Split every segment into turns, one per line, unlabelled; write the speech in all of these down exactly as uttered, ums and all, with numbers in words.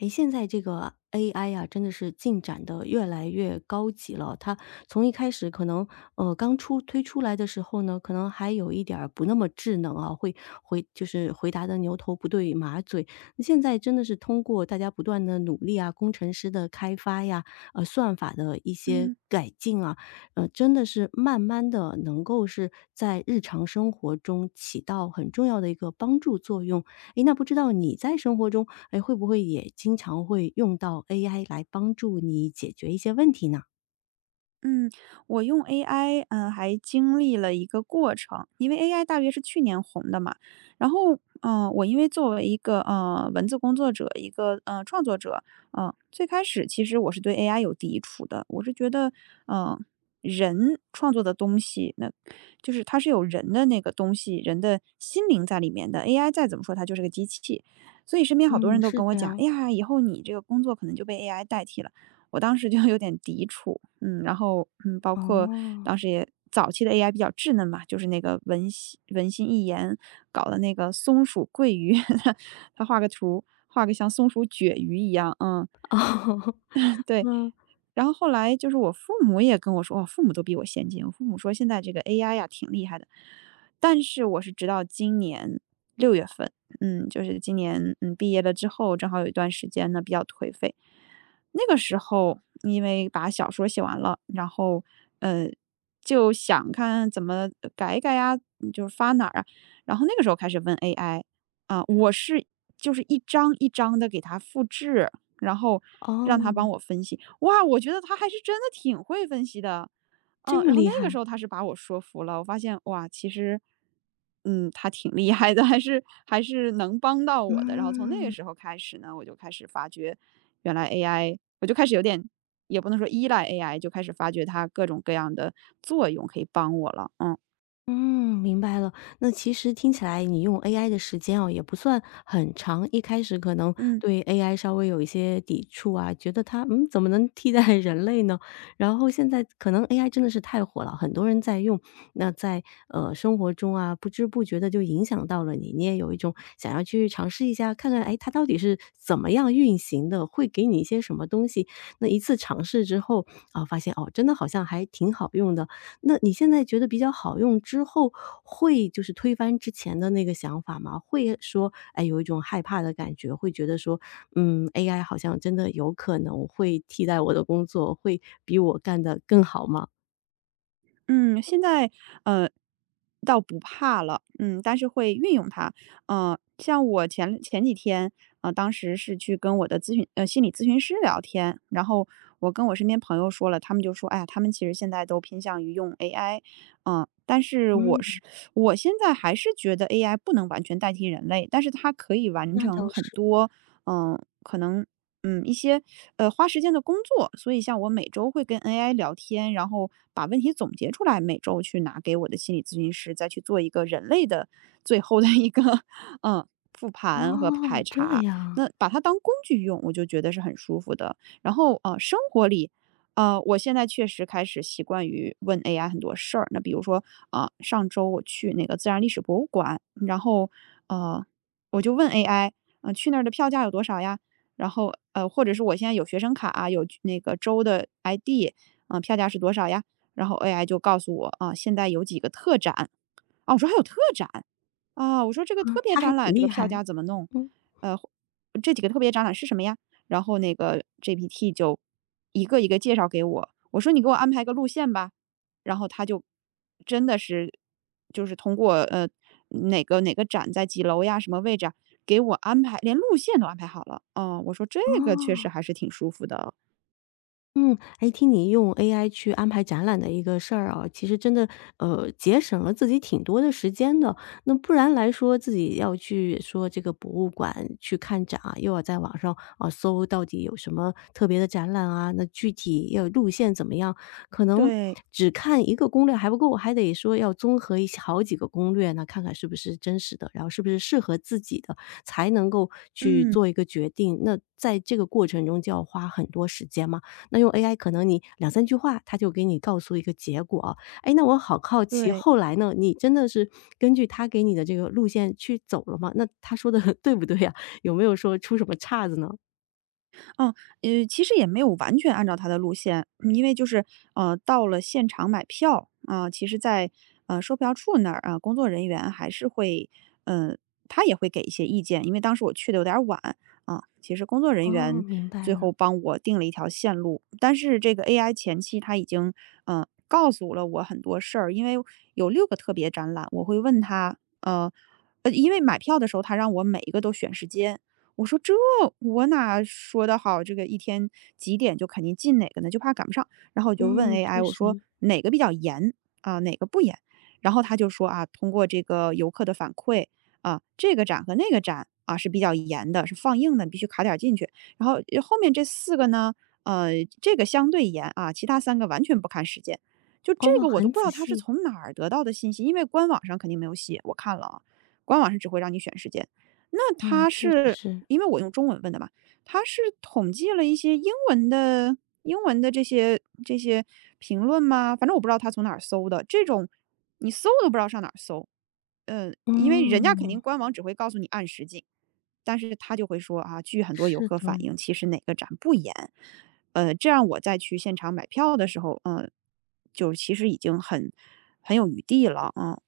诶，现在这个 A I 呀，真的是进展的越来越高级了。它从一开始可能，呃，刚出推出来的时候呢，可能还有一点儿不那么智能啊，会回就是回答的牛头不对马嘴。那现在真的是通过大家不断的努力啊，工程师的开发呀，呃，算法的一些
嗯
改进啊，呃，真的是慢慢的能够是在日常生活中起到很重要的一个帮助作用。诶，那不知道你在生活中，诶，会不会也经常会用到 A I 来帮助你解决一些问题呢？
嗯，我用 A I，嗯，还经历了一个过程，因为 A I 大约是去年红的嘛。然后，嗯、呃我因为作为一个呃文字工作者，一个呃创作者，嗯、最开始其实我是对 A I 有抵触的，我是觉得，嗯、人创作的东西，那就是它是有人的那个东西，人的心灵在里面的。A I 再怎么说，它就是个机器。所以身边好多
嗯，
人都
是
跟我
这
讲，
样。
哎呀，以后你这个工作可能就被 A I 代替了。我当时就有点抵触，嗯，然后嗯，包括
哦。
当 时也早期的 A I 比较稚嫩嘛，就是那个文心文心一言搞的那个松鼠鳜鱼，他画个图，画个像松鼠鳕鱼一样，嗯，
哦，
对，
嗯，
然后后来就是我父母也跟我说，我父母都比我先进。我父母说现在这个 A I 呀挺厉害的，但是我是直到今年六月份，嗯，就是今年嗯毕业了之后，正好有一段时间呢比较颓废。那个时候因为把小说写完了，然后呃就想看怎么呃改一改呀，就是发哪儿啊。然后那个时候开始问 A I 啊、我是就是一张一张的给它复制，然后让他
哦，
帮我分析。哇，我觉得他还是真的挺会分析的，
这
嗯，
么
然后
厉
那个
害，
时候他是把我说服了，我发现哇，其实，嗯，他挺厉害的，还是还是能帮到我的。然后从那个
嗯。
时候开始呢，我就开始发觉，原来 A I，我就开始有点，也不能说依赖 A I，就开始发觉它各种各样的作用可以帮我了，嗯。
嗯，明白了。那其实听起来你用 A I 的时间哦，也不算很长。一开始可能
嗯。
对 A I 稍微有一些抵触啊，觉得它嗯怎么能替代 人类呢？然后现在可能 A I 真的是太火了，很多人在用。那在呃生活中啊，不知不觉的就影响到了你，你也有一种想要去尝试一下，看看哎它到底是怎么样运行的，会给你一些什么东西。那一次尝试之后啊，发现哦真的好像还挺好用的。那你现在觉得比较好用之后，会就是推翻之前的那个想法吗？会说，哎，有一种害怕的感觉，会觉得说，嗯，A I 好像真的有可能会替代我的工作，会比我干得更好吗？
嗯，现在，呃，倒不怕了，嗯，但是会运用它。嗯，像我前前几天，呃，当时是去跟我的咨询呃，心理咨询师聊天，然后我跟我身边朋友说了，他们就说：“哎呀，他们其实现在都偏向于用 A I。” 嗯，但是我
嗯，
是我现在还是觉得 A I 不能完全代替人类，但是它可以完
那倒
成很
是。
多，嗯，可能嗯，一些呃花时间的工作，所以像我每周会跟 A I 聊天，然后把问题总结出来，每周去拿给我的心理咨询师，再去做一个人类的最后的一个 嗯复
哦，
盘和排
这
查。
样，
那把它当工具用，我就觉得是很舒服的。然后呃，生活里。呃，我现在确实开始习惯于问 A I 很多事儿。那比如说，啊、上周我去那个自然历史博物馆，然后呃，我就问 A I，嗯、呃去那儿的票价有多少呀？然后呃，或者是我现在有学生卡啊，有那个周的 I D，嗯、票价是多少呀？然后 A I 就告诉我啊、现在有几个特展啊，我说还有特展，啊，我说这个
啊，
特别
他还
展
挺
览这个
厉害，
票价怎么弄？
嗯。
呃，这几个特别展览是什么呀？然后那个 G P T 就一个一个介绍给我。我说你给我安排个路线吧，然后他就真的是就是通过呃哪个哪个展在几楼呀，什么位置啊，给我安排，连路线都安排好了。哦，我说这个确实
哦。
还是挺舒服的哦。
嗯，哎，听你用 A I 去安排展览的一个事儿啊，其实真的，呃，节省了自己挺多的时间的。那不然来说，自己要去说这个博物馆去看展啊，又要在网上啊搜到底有什么特别的展览啊，那具体要路线怎么样？可能
对，
只看一个攻略还不够，还得说要综合一些好几个攻略，那看看是不是真实的，然后是不是适合自己的，才能够去
嗯，
做一个决定。那在这个过程中就要花很多时间嘛。那用 A I 可能你两三句话，他就给你告诉一个结果啊。哎，那我好好奇，
对。
后来呢，你真的是根据他给你的这个路线去走了吗？那他说的 对不对呀？有没有说出什么岔子呢？
嗯，呃，其实也没有完全按照他的路线，嗯因为就是呃，到了现场买票啊、其实在，呃售票处那儿啊、工作人员还是会，嗯，他也会给一些意见，因为当时我去的有点儿晚啊、其实工作
哦，
人员
明白
最
了。
后帮我定了一条线路，但是这个 A I 前期他已经嗯告诉了我很多事儿，因为有六个特别展览，我会问他，呃，呃，因为买票的时候他让我每一个都选时间，我说这我哪说得好，这个一天几点就肯定进哪个呢？就怕赶不上。然后我就问
嗯，确
A I，我说
实。
哪个比较严啊、哪个不严？然后他就说啊，通过这个游客的反馈啊，这个展和那个展啊是比较严的，是放映的，你必须卡点儿进去。然后呃后面这四个呢，呃，这个相对严啊，其他三个完全不看时间。就这
哦，
个我都
很
不知
仔
道他是
细。
从哪儿得到的信息，因为官网上肯定没有写，我看了啊，官网上只会让你选时间。那
哦，
他
确实
是
是。
因为我用中文问的嘛，他是统计了一些英文的英文的这些这些评论吗？反正我不知道他从哪儿搜的，这种你搜都不知道上哪儿搜。嗯，因为人家肯定
嗯，
官网只会告诉你按时进，但是他就会说啊，据很多游
是
客反
的。
映，其实哪个展不严。呃，这样我再去现场买票的时候，嗯，就其实已经很很有余地了啊，嗯，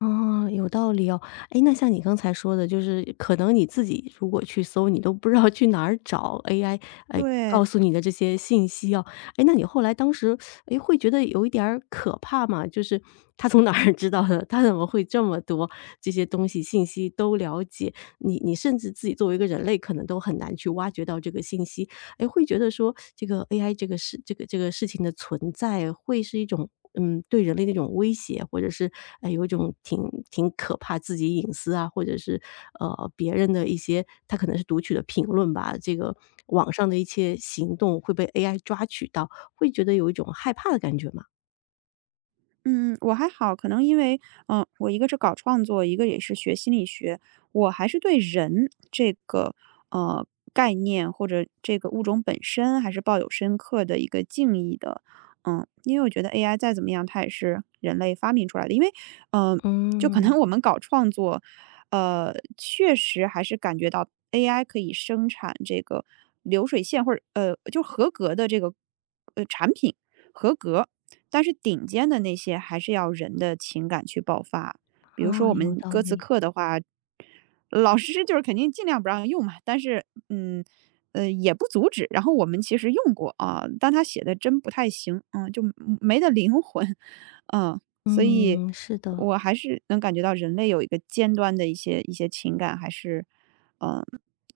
哦，有道理哦。哎，那像你刚才说的，就是可能你自己如果去搜，你都不知道去哪儿找 A I，哎，
对。
告诉你的这些信息哦。哎，那你后来当时，哎会觉得有一点儿可怕吗？就是他从哪儿 知道的？他怎么会这么多这些东西信息都了解？你你甚至自己作为一个人类，可能都很难去挖掘到这个信息。哎，会觉得说这个 A I 这个事这个这个事情的存在会是一种，嗯，对人类的一种威胁，或者是，哎，有一种挺挺可怕自己隐私啊，或者是，呃，别人的一些他可能是读取的评论吧，这个网上的一些行动会被 A I 抓取到，会觉得有一种害怕的感觉吗？
嗯，我还好，可能因为，嗯、我一个是搞创作，一个也是学心理学，我还是对人这个呃概念或者这个物种本身还是抱有深刻的一个敬意的，嗯，因为我觉得 A I 再怎么样，它也是人类发明出来的，因为，嗯、就可
嗯，
能我们搞创作，呃，确实还是感觉到 A I 可以生产这个流水线或者呃就合格的这个呃产品。合格，但是顶尖的那些还是要人的情感去爆发。比如说
啊，
我
有
们
道
歌词
理。
课的话，老师就是肯定尽量不让用嘛，但是嗯，呃，也不阻止。然后我们其实用过啊，但他写的真不太行，嗯，就没得灵魂，嗯，所以
嗯，是的。
我还是能感觉到人类有一个尖端的一些一些情感，还是嗯，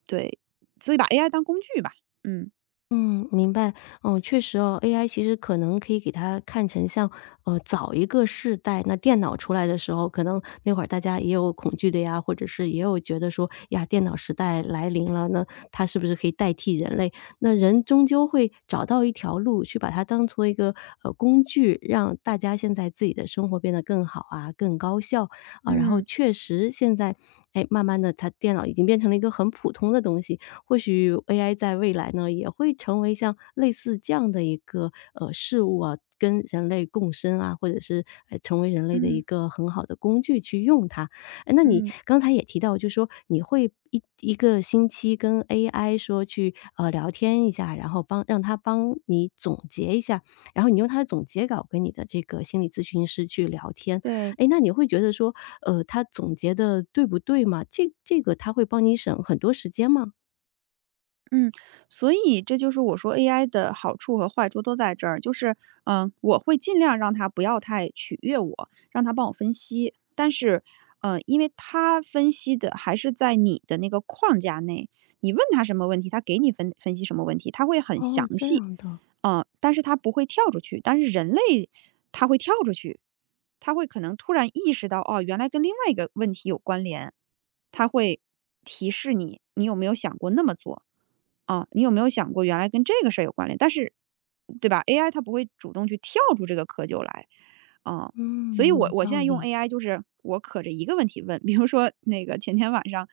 对，所以把 A I 当工具吧，嗯
嗯，明白。哦，确实哦，A I 其实可能可以给它看成像，呃，早一个世代，那电脑出来的时候，可能那会儿大家也有恐惧的呀，或者是也有觉得说，呀，电脑时代来临了，那它是不是可以代替人类？那人终究会找到一条路，去把它当做一个呃工具，让大家现在自己的生活变得更好啊，更高效啊。然后
嗯
确实现在，哎，慢慢的，它电脑已经变成了一个很普通的东西，或许 A I 在未来呢，也会成为像类似这样的一个呃事物啊，跟人类共生啊，或者是呃成为人类的一
嗯
个很好的工具去用它。哎，那你
嗯，
刚才也提到，就说你会一一个星期跟 A I 说去呃聊天一下，然后帮让它帮你总结一下，然后你用它的总结稿跟你的这个心理咨询师去聊天。
对。
哎，那你会觉得说，呃，他总结的对不对吗？这这个他会帮你省很多时间吗？
嗯，所以这就是我说 A I 的好处和坏处都在这儿，就是，嗯、我会尽量让它不要太取悦我，让它帮我分析，但是，呃，因为它分析的还是在你的那个框架内，你问他什么问题，他给你分分析什么问题，他会很
哦，
详
这
细，
样的，
嗯、但是他不会跳出去，但是人类他会跳出去，他会可能突然意识到，哦，原来跟另外一个问题有关联，它会提示你，你有没有想过那么做？啊，你有没有想过原来跟这个事儿有关联？但是，对吧？A I 它不会主动去跳出这个窠臼来，啊，所
嗯，
以我
有
我现
道
在用
理。
A I 就是我可着一个问题问，比如说那个前天晚上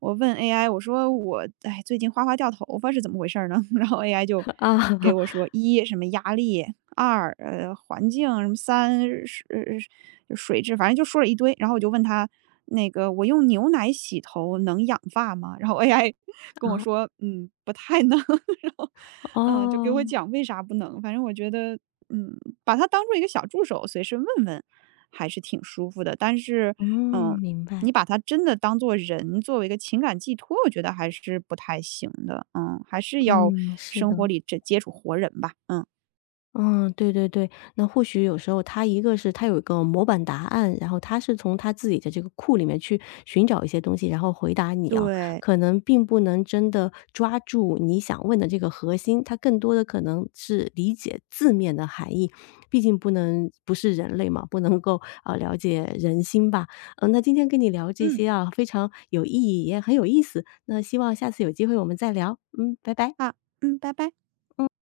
我问 A I，我说我哎最近哗哗掉头发是怎么回事儿呢？然后 A I 就给我 说一什么压力，二呃环境什么三是呃水质，反正就说了一堆。然后我就问他那个我用牛奶洗头能养发吗？然后 A I
啊，
跟我
啊。
说嗯不太能，然后嗯、呃就给我
哦。
讲为啥不能。反正我觉得嗯把它当做一个小助手，随时问问还是挺舒服的。但是
嗯，
嗯、
明白，
你把它真的当做人，作为一个情感寄托，我觉得还是不太行的。嗯，还是要
嗯，是
生
的。
活里这接触活人吧。嗯。
嗯，对对对，那或许有时候他一个是他有一个模板答案，然后他是从他自己的这个库里面去寻找一些东西，然后回答你啊，
对，
可能并不能真的抓住你想问的这个核心，他更多的可能是理解字面的含义，毕竟不能不是人类嘛，不能够啊了解人心吧。嗯，那今天跟你聊这
嗯，
些啊，非常有意义，也很有意思。那希望下次有机会我们再聊。嗯，拜拜。
好，嗯，拜拜。